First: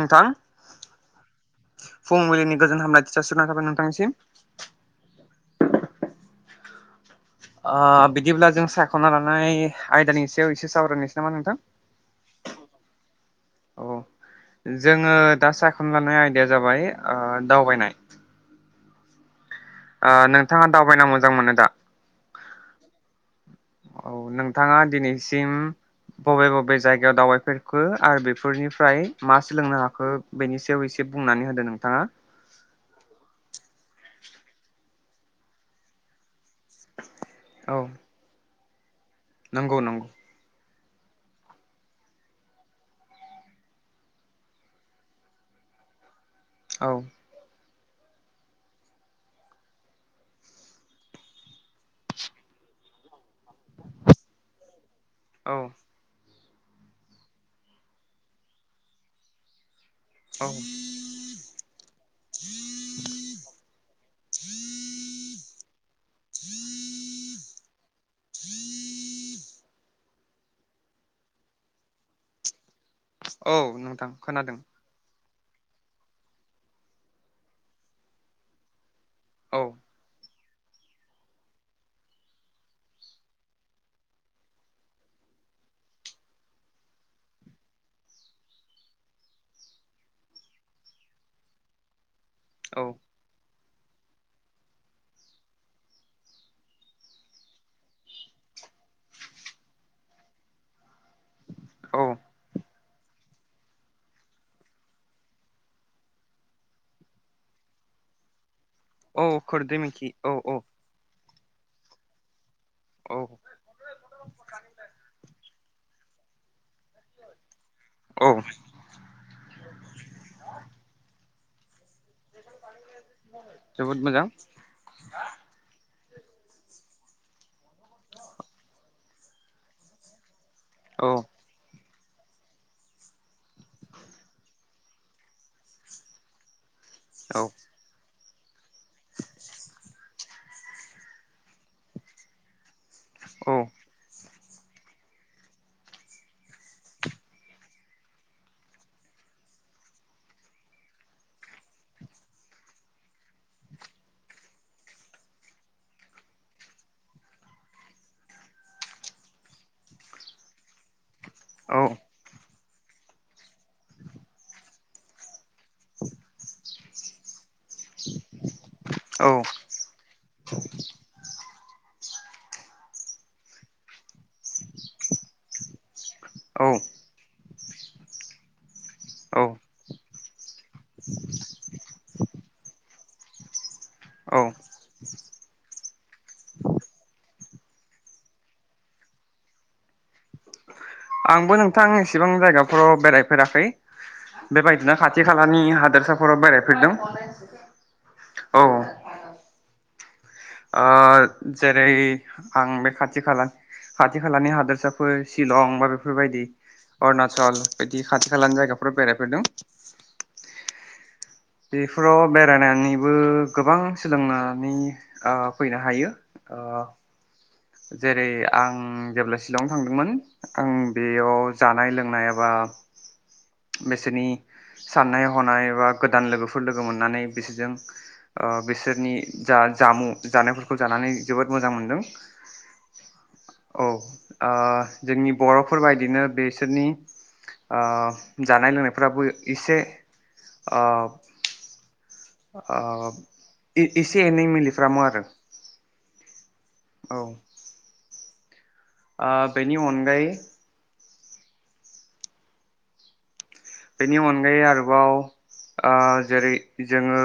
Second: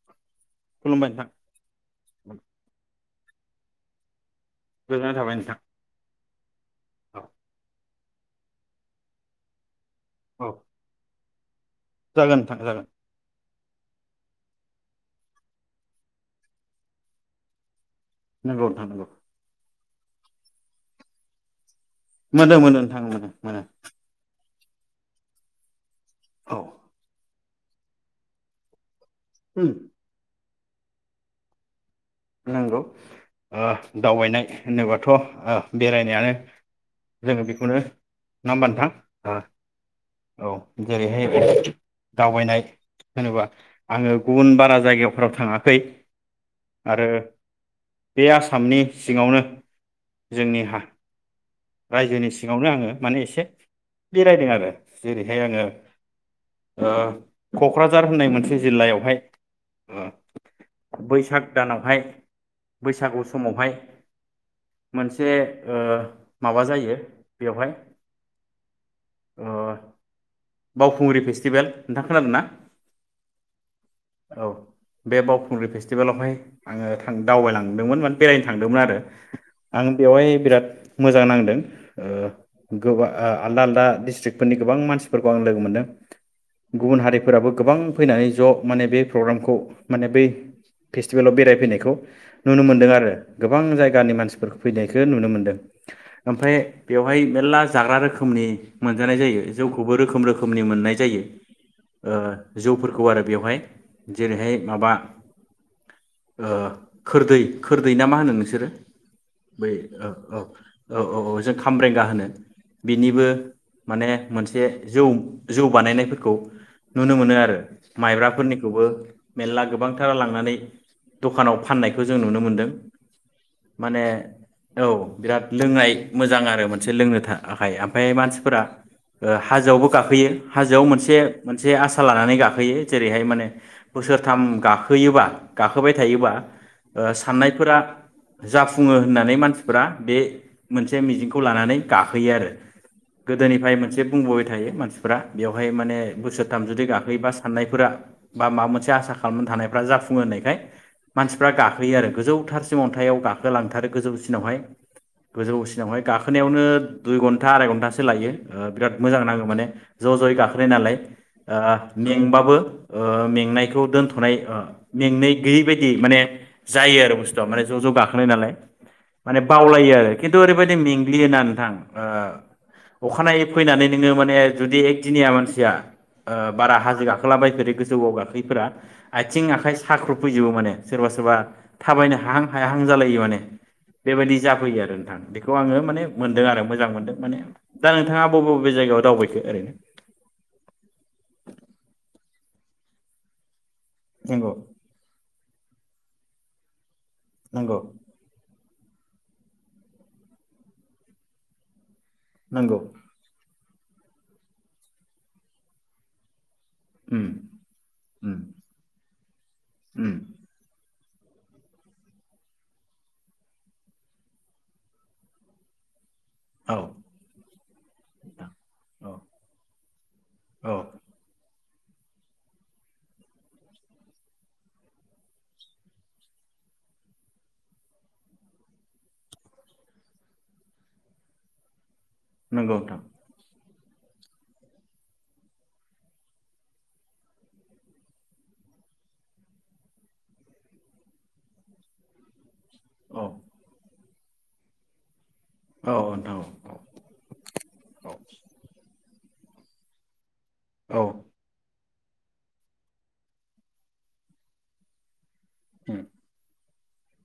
नोंथां खुलुमबाय नोंथां फुंबिलिनि गोजोन हामलायथि जासिहरनाय थाबाय नोंथांनिसिम गोजोननाय थाबाय नोंथां। औ ओ बिदिब्ला जों सायख'ना लानाय आयदानि औ सायाव एसे सावरायनोसै नामा नोंथां? जागोन नोंथां जागोन। औ जोङो दा सायख'ना लानाय आयदाया जाबाय ओ दावबायनाय नंगौ नोंथां नंगौ। नोंथाङा दावबायना मोजां मोनो दा? मोनो मोनो नोंथां मोनो मोनो। औ नोंथाङा दिनैसिम बबे औ बबे जायगायाव दावबायफेरखो? आरो बेफोरनिफ्राय मा उम सोलोंनो हाखो बेनि एव एसे बुंनानै होदो नोंथाङा। नांगौ ओ दावबायनाय होनोबाथ' बेरायनायानो। जोङो बेखौनो औ नङा होमबा नोंथां? नंगौ नंगौ। ओ औ जेरैहाय दावबायनाय होनोबा आङो गुबुन बारा जायगाफोराव थाङाखै। औ आरो बे आसामनि सिङावनो जोंनिहा रायजोनि सिङावनो आङो माने एसे बेरायदों आरो जेरैहाय औ आङो ओ क'क्राझार होननाय मोनसे जिल्लायावहाय अ औ बैसाग भुतानावहाय बैसागु समावहाय मोनसे ओ माबा जायो बेवहाय बावखुंग्रि फेस्टिभेल नोंथां खोनादों ना? औ नोंथां खोनादों। खुंग्रिं फेटिभेलावहाय आङो थां दावबायलांदोंमोन माने बेरायनो थांदोंमोन आरो। औ आं बेवहाय बिराद मोजां नांदों ओ गोबा आलदा आलदा डस्ट्रिक् फोरनि गोबां मानसिफोरखौ आं लोगो मोन्दों गुबुन हारिफोराबो गोबां फैनानै ज' माने बे प्रग्रामखौ माने बै स्टिभेलाव बेरायफैनायखौ नुनो औ मोनदों आरो गोबां गोबां जायगानि मानसिफोरफोरखौ फैनायखौ नुनो मोनदों ओमफाय बेवहाय मेर्ला जाग्रा रोखोमनि मोनजानाय जायो जौखौबो रोखोम रोखोमनि मोननाय जायो औ ओ जौफोरखौ आरो बेवहाय जेरैहाय माबा ओ खोरदै खोरदै ना मा होनो नोंसोरो औ खोरदैमोनखि औ औ औ औ जों खामब्रेंगा होनो औ बिनिबो माने मोनसे जौ जौ बानायनायफोरखौ नुनो मोनो आरो औ माइब्राफोरनिखौबो मेरला गोबांथारा लांनानै दखानाव फाननायखौ जों नुनो मोनदों जोबोद माने मोजां औ बिराद लोंनाय मोजां आरो मोनसे लोंनो थाखाय ओमफाय मानसिफोरा ओ हाजोआवबो गाखोयो हाजोआव औ मोनसे मोनसे आस आसा लानानै गाखोयो जेरैहाय माने बोसोरथाम गाखोयोबा गाखोबाय थायोबा ओ साननायफोरा जाफुङो होननानै मानसिफोरा बे मोनसे मिजिंखौ लानानै गाखोयो आरो औ गोदोनिफ्राय मोनसे बुंबावो मानसिफोरा बेयावहाय माने बोसोरथाम जुदि गाखोयोबा साननायफोरा बा माबा मोनसे आसा खालामनानै थानायफोरा जाफुङो होननाय बेहाय मानसिफ्रा गाखोयो आरो गोजौथारसिम अन्थाइयाव गाखोलांथारो गोजौसिनावहाय गोजौसिनावहाय गाखोनायावनो दुइ घन्टा आराय घन्टासो लायो बिराद मोजां नाङो माने ज' ज'यै गाखोनाय नालाय मेंबाबो मेंनायखौ दोनथ'नाय मेंनाय [inaudible] माने ज' ज' गाखोनाय नालाय औ माने बावलायो आरो खिन्थु ओरैबायदि मेंग्लियोना नोंथां अखानायै फैनानै नोङो माने जुदि एकदिनिया मानसिया औ बारा हाजो गाखोलाबायफेरै गोजौआव गाखोयैफोरा आथिं आखाइ साख्रुब फैजोबो माने सोरबा सोरबा थाबायनो हाहां हायाहां जालायो माने बेबायदि जाफैयो आरो नोंथां बेखौ आङो माने मोनदों आरो मोजां मोनदों माने दा नोंथाङा बबे बबे जायगायाव दावबायखो ओरैनो आंबो नोंथां एसेबां जायगाफोराव बेरायफेराखै नंगौ बेबायदिना खाथि खालानि हादोरसाफोराव बेरायफेरदों नंगौ औ आ जेरै आं नंगौ बे खाथि खालानि खाथि खालानि हादोरसाफोर शिलं बा बेफोर बायदि उम अरुनाचल बिदि खाथि उम खालानि जायगाफोराव बेरायफेरदों। उम बेफोराव बेरायनानैबो गोबां सोलोंनानै फैनो हायो। अ औ जेरै नोंथां आं औ जेब्ला शिलं थांदोंमोन आं औ बेयाव जानाय लोंनाय एबा बिसोरनि साननाय हनाय एबा गोदान लोगोफोर लोगो मोननानै बिसोरजों बिसोरनि जा जामुं जानायफोरखौ जानानै जोबोद मोजां मोनदों नंगौ नोंथां। औ जोंनि बर'फोर बायदिनो बेसोरनि जानाय-लोंनायफ्राबो एसे [inaudible] आ औ एसे एनै मिफ्रामो आरो औ नोंथां औ। औ। औ आ बेनि अनगायै औ। बेनि अनगायै आरोबाव ओ उम जेरै जोङो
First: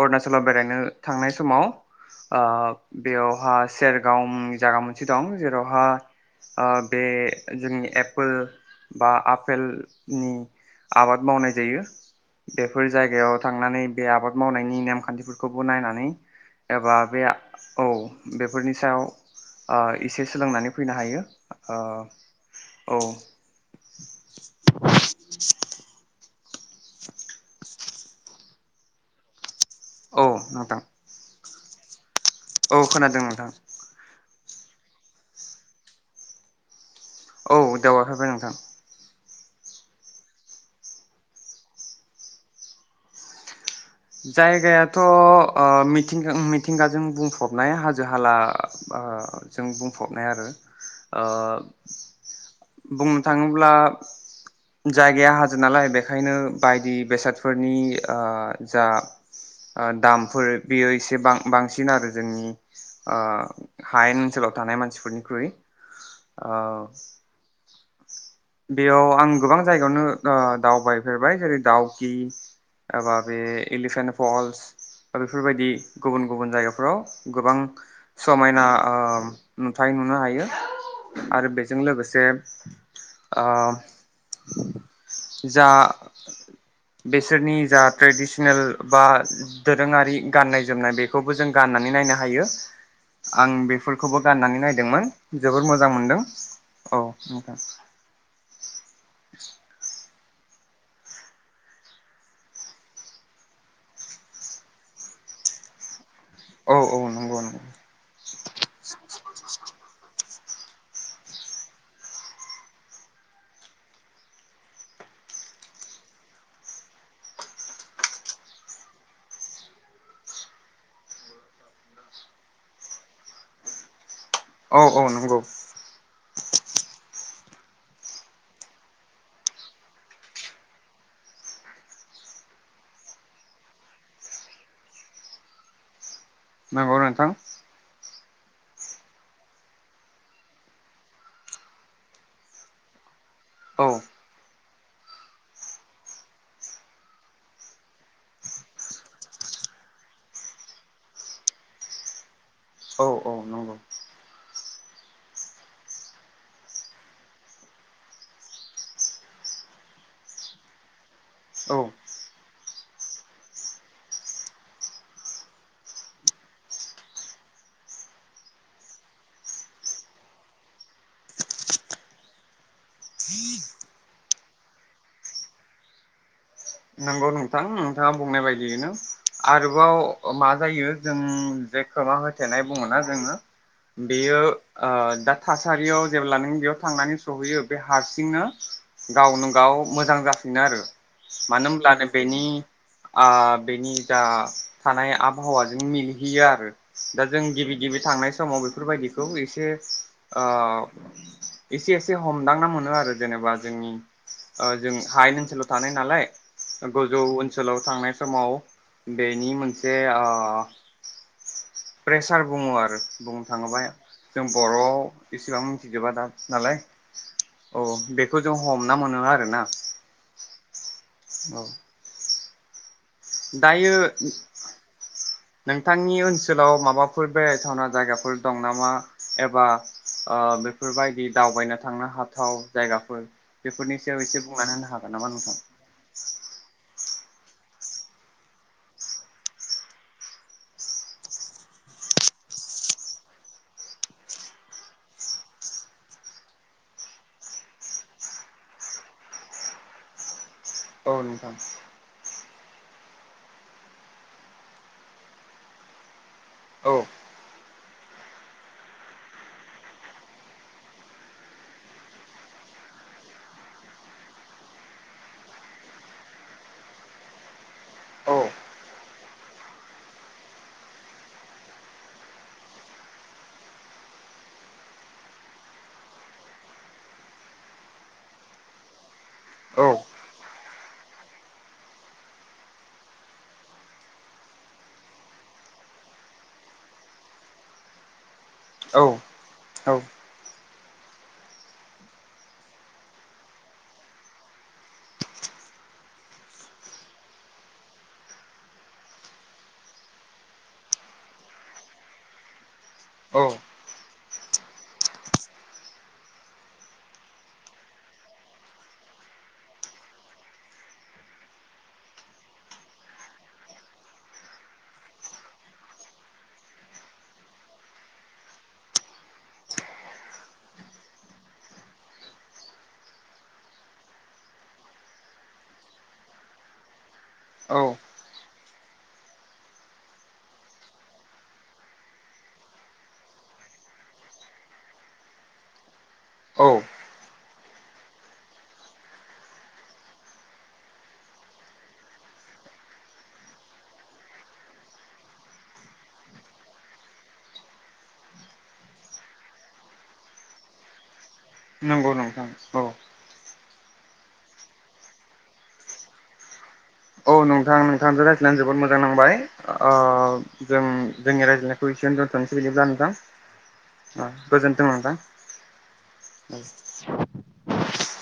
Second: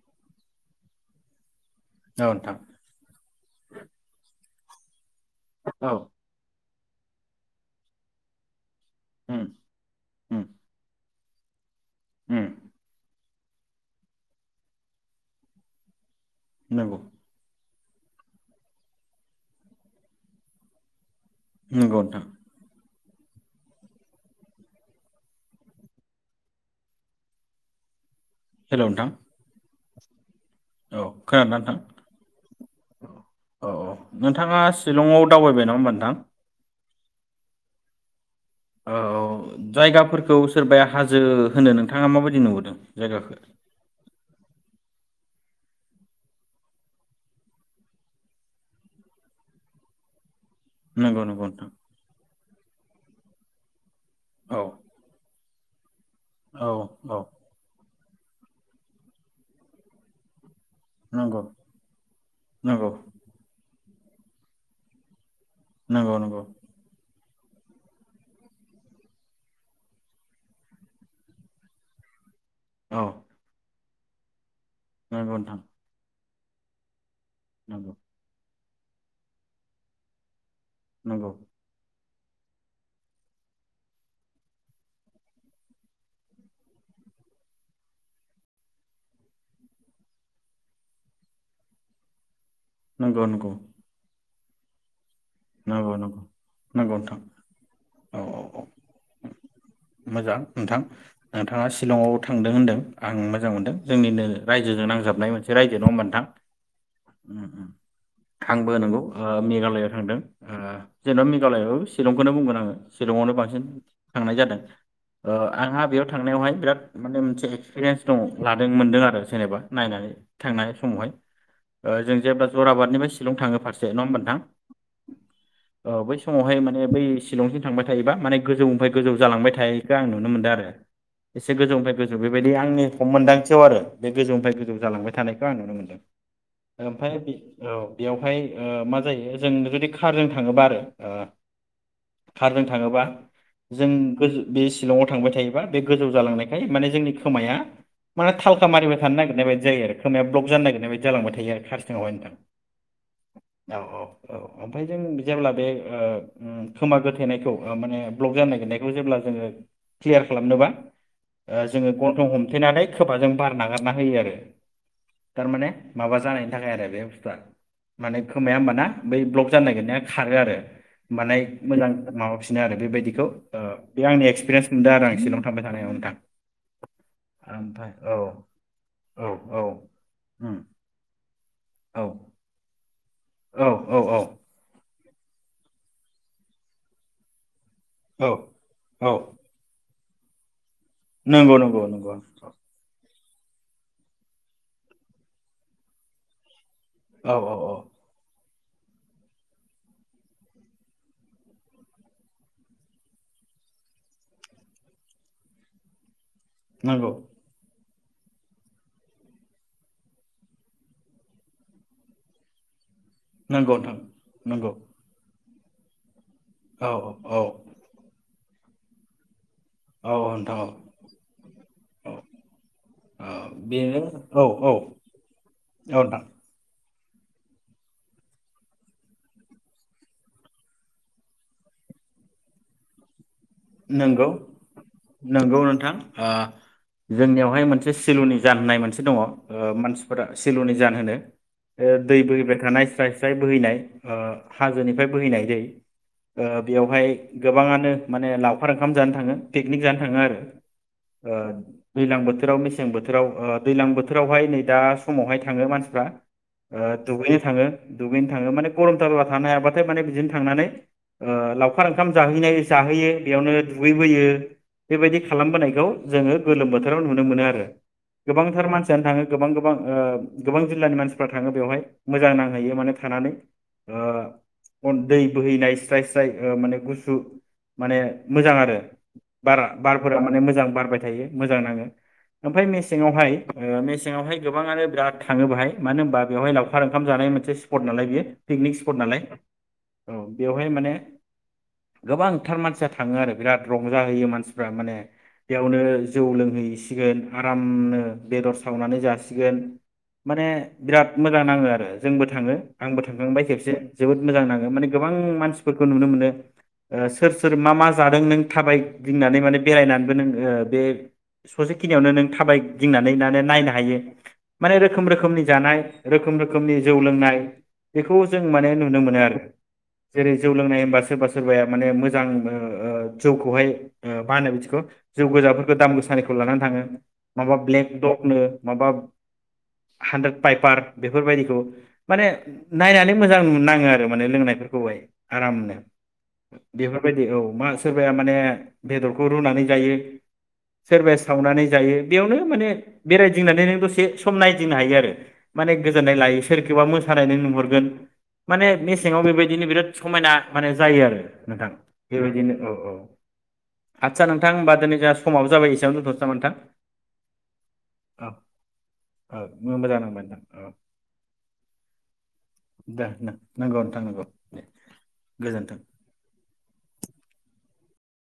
अरुनाचलाव बेरायनो थांनाय समाव औ ओ नोंथां बेयावहा सेरगाव जागौमोन। औ गोनांथि औ जेरावहाय बे जोंनि एप्पोल बा उम आपेल उम हम आबाद मावनाय जायो। उम बेफोर जायगायाव थांनानै बे आबाद मावनायनि नेम खान्थिफोरखौबो नायनानै एबा‌ नंगौ बे औ बेफोरनि सायाव एसे सोलोंनानै फैनो हायो। नगौ ओ नोंथां। औ। [inaudible] हेल'‌ नोंथां औ नोंथां औ [unintelligible] नोंथां औ खोनादों नोंथां औ औ नोंथाङा शिलंआव दावबाय नङा होमबा नोंथां औ [unintelligible] नोंथां औ औ जायगाफोरखौ सोरबाया हाजो होनो नोंथाङा माबायदि नुबोदों जायगाखौ जायगायाथ' ओ मिथिंगा मिथिंगाजों बुंफबनाय हाजो हाला जों बुंफबनाय आरो नंगौ आ नंगौ नोंथां बुंनो थाङोब्ला औ जायगाया हाजो नालाय बेखायनो बेखायनो औ बायदि औ बेसादफोरनि आ जा दामफोर बेयो एसे नंगौ बांसिन आरो जोंनि नंगौ हायेन ओनसोलाव थानाय मानसिफोरनिख्रुइ नंगौ नंगौ औ बेयाव आं गोबां जायगायावनो दावबायफेरबाय जेरै दावखि औ एबा बे एलिफेन्ट फल्स बा नंगौ नोंथां बेफोरबायदि गुबुन गुबुन जायगाफ्राव गोबां नंगौ समायना नुथाय नुनो हायो नंगौ आरो बेजों लोगोसे जे जा बेसोरनि जा ट्रेडिसनेल बा दोरोङारि गाननाय जोमनाय बेखौबो जों गाननानै नायनो हायो नंगौ आं नंगौ बेफोरखौबो राननानै नायदोंमोन जोबोर मोजां नंगौ नंगौ मोनदों औ नोंथां [inaudible] औ औ औ मोजां नोंथां नोंथाङा शिलंआव थांदों होन्दों आं मोजां मोनदों जोंनिनो रायजोजों नांजाबनाय मोनसे रायजो दङ नोंथां औ औ नंगौ नंगौ ओ मेघालआव थांदों ओ जेनेबा मेघालयाबो शिलंखौनो बुंगोन आङो शिलंआवनो बांसिन थांनाय जादों ओ आंहा बेयाव थांनायावहाय बिराद माने मोनसे एक्सपिरियेन्स दं लादों मोनदों आरो जेनेबा नायनानै थांनाय समावहाय ओ जों जेब्ला जराबादनिफ्राय शिलं थाङो फारसे नङा होमबा नोंथां औ औ नंगौ औ बै समावहाय माने बै शिलंथिं थांबाय थायोबा माने गोजौनिफ्राय गोजौ जालांबाय थायोखौ आं नुनो मोन्दों आरो एसे गोजौनिफ्राय गोजौ बेबायदि आंनि हम मोन्दांथियाव आरो बे गोजौनिफ्राय गोजौ जालांबाय थानायखौ आं नुनो मोनदों नंगौ ओमफ्राय बे नोंथां औ बेयावहाय ओ मा जायो जों जुदि कारजों थाङोबा आरो कारजों थाङोबा औ जों बे सिलंआव थांबाय थायोबा बे गोजौ जालांनायखाय माने जोंनि खोमाया माने थालखा मारिबाय थानो नागिरनाय बायदि जायो आरो खोमाया ब्लक जानो नागिरनाय बायदि जालांबाय थायो आरो खार सिङावहाय नोंथां औ नंगौ औ औ औ ओमफाय जों जेब्ला बे खोमा गोथेनायखौ ओ माने ब्लक जानाय नागिरनायखौ जेब्ला जोङो क्लियार खालामनोबा औ जोङो गन्थं हमथेनानै खोमाजों बार नागारना होयो आरो थारमाने माबा जानायनि थाखाय आरो बे बुस्थुआ माने खोमाया होमबाना बै ब्लक जानो नागिरनाया खारो आरो माने मोजां माबाफिनो आरो बेबायदिखौ ओ बे आंनि एक्सपिरियेन्स मोनदों आरो आं शिलं थांबाय थानायाव नोंथां नंगौ ओमफ्राय नोंथाङा औ बुंनाय बायदियैनो औ औ आरोबाव मा उम जायो जों जे औ खोमा होथेनाय बुङो ना जोङो औ औ औ बेयो दा थासारियाव जेब्ला नों बेयाव थांनानै सहैयो बे औ हारसिंनो औ गावनो गाव मोजां जाफिनो आरो नंगौ नंगौ नंगौ ओ बेनि जा थानाय आबहावाजों मिलिहैयो आरो दा औ जों औ औ गिबि गिबि थांनाय समाव बे बेफोरबायदिखौ एसे ओ एसे एसे हमदांना मोनो आरो जेनेबा जोंनि ओ जों हायेन ओनसोलाव थानाय नालाय नंगौ गोजौ ओन ओनसोलाव थांनाय समाव बेनि मोनसे ओ प्रेसार बुङो आरो बुंनो नंगौ थाङोब्ला नोंथां जों नंगौ बर'आव इसेबां मिथिजोबा दा नालाय औ बे खौ जों हमना मोनो आरोना औ औ नोंथां औ औ औ औ दायो बेनो औ औ नोंथांनि नोंथां ओनसोलाव माबा फोर बेरायथावना जायगाफोर दं नामा एबा ओ बेफोरबायदि दावबायनो थांनो हाथाव जायगाफोर बेफोरनि सायाव नंगौ एसे बुंनानै होनो हागोन नामा नोंथां? नंगौ ओ जोंनियावहाय मोनसे सिलुनि जान होननाय मोनसे दङ ओ मानसिफोरा सिलुनि जान होनो बे दै बोहैबाय थानाय स्राय स्राय बोहैनाय ओ हाजोनिफ्राय बोहैनाय दै ओ बेयावहाय गोबाङानो माने लाव खार ओंखाम जानो थाङो पिकनिक जानो थाङो आरो औ ओ नोंथां दैलां बोथो थोराव मेसें बोथोराव ओ दैलां बोथोरावहाय नै दा समावहाय थाङो मानसिफ्रा ओ औ दुगैनो थाङो दुगैनो थाङो माने गरमथारबा थानो हायाबाथाय माने बिदिनो थांनानै ओ लावखार ओंखाम जाहैनाय जाहैयो बेयावनो दुगैबोयो बेबायदि खालामबोनायखौ जोङो गोलोम बोथोराव नुनो मोनो आरो औ गोबांथार मानसियानो थाङो गोबां गोबां ओ गोबां जिललानि मानसिफ्रा थाङो बेवहाय मोजां नांहैयो माने थानानै ओ दै बोहैनाय स्राय स्राय ओ माने गुसु माने मोजां आरो बारा बारफोरा माने मोजां बारबाय थायो मोजां नाङो ओमफ्राय मेसेंवहाय ओ मेसेंवहाय गोबाङानो बिराद थाङो बाहाय मानो होनबा बेवहाय लावखार ओंखाम जानाय मोनसे स्पट नालाय बेयो पिकनिक स्पट औ नालाय औ बेवहाय माने गोबांथार मानसिया थाङो आरो बिराद रंजाहैयो मानसिफ्रा माने बेयावनो जौ लोंहैसिगोन आरामनो बेदर सावनानै जासिगोन माने बिराद मोजां नाङो आरो जोंबो थाङो। आंबो थांखांबाय औ खेबसे जोबोद मोजां नाङो माने गोबां मानसिफोरखौ नुनो मोनो ओ सोर सोर मा मा? जादों नों थाबाय गिदिंनानै माने बेरायनानैबो नों ओ बे ससेखिनियावनो नों थाबाय गिदिंनानै माने नायनो हायो माने रोखोम रोखोमनि जानाय रोखोम रोखोमनि जौ लोंनाय बेखौ जों माने नुनो मोनो आरो जेरै जौ लोंनाय होनबा सोरबा सोरबाया माने मोजां। ओ जौखौहाय ओ मा होनो बिदिखौ जौ गोजाफोरखौ दाम गोसानिखौ लानानै थाङो। माबा ब्लेक औ दकनो माबा हानद्रेड पाइपार बेफोरबायदिखौ माने नायनानै मोजां नाङो आरो माने लोंनायफोरखौहाय आरामनो औ बेफोरबायदि औ। मा सोरबाया माने बेदरखौ रुनानै जायो सोरबाया सावनानै जायो बेयावनो माने बेरायदिंनानै नों दसे सम नायदिंनो हायो आरो माने गोजोननाय लायो सोरखौबा मोसानाय नों नुहरगोन माने मेसेङाव बेबायदिनो बिराद समायना माने जायो आरो नोंथां नंगौ नोंथां बेबायदिनो औ औ। आदसा नोंथां होमबा दिनै जोंहा समाबो जाबाय एसेयावनो दोनथ'सै नामा नोंथां? औ नोंथां नोंथांजों औ रायज्लायनानै जोबोद मोजां नांबाय औ ओ मोजां नांबाय नोंथां औ जों जोंनि रायज्लायनायखौ एसेयावनो दोनथ'नोसै बिदिब्ला दे नोंथां नंगौ नोंथां नंगौ ओ दे गोजोनथों नोंथां गोजोन्थों औ। [inaudible]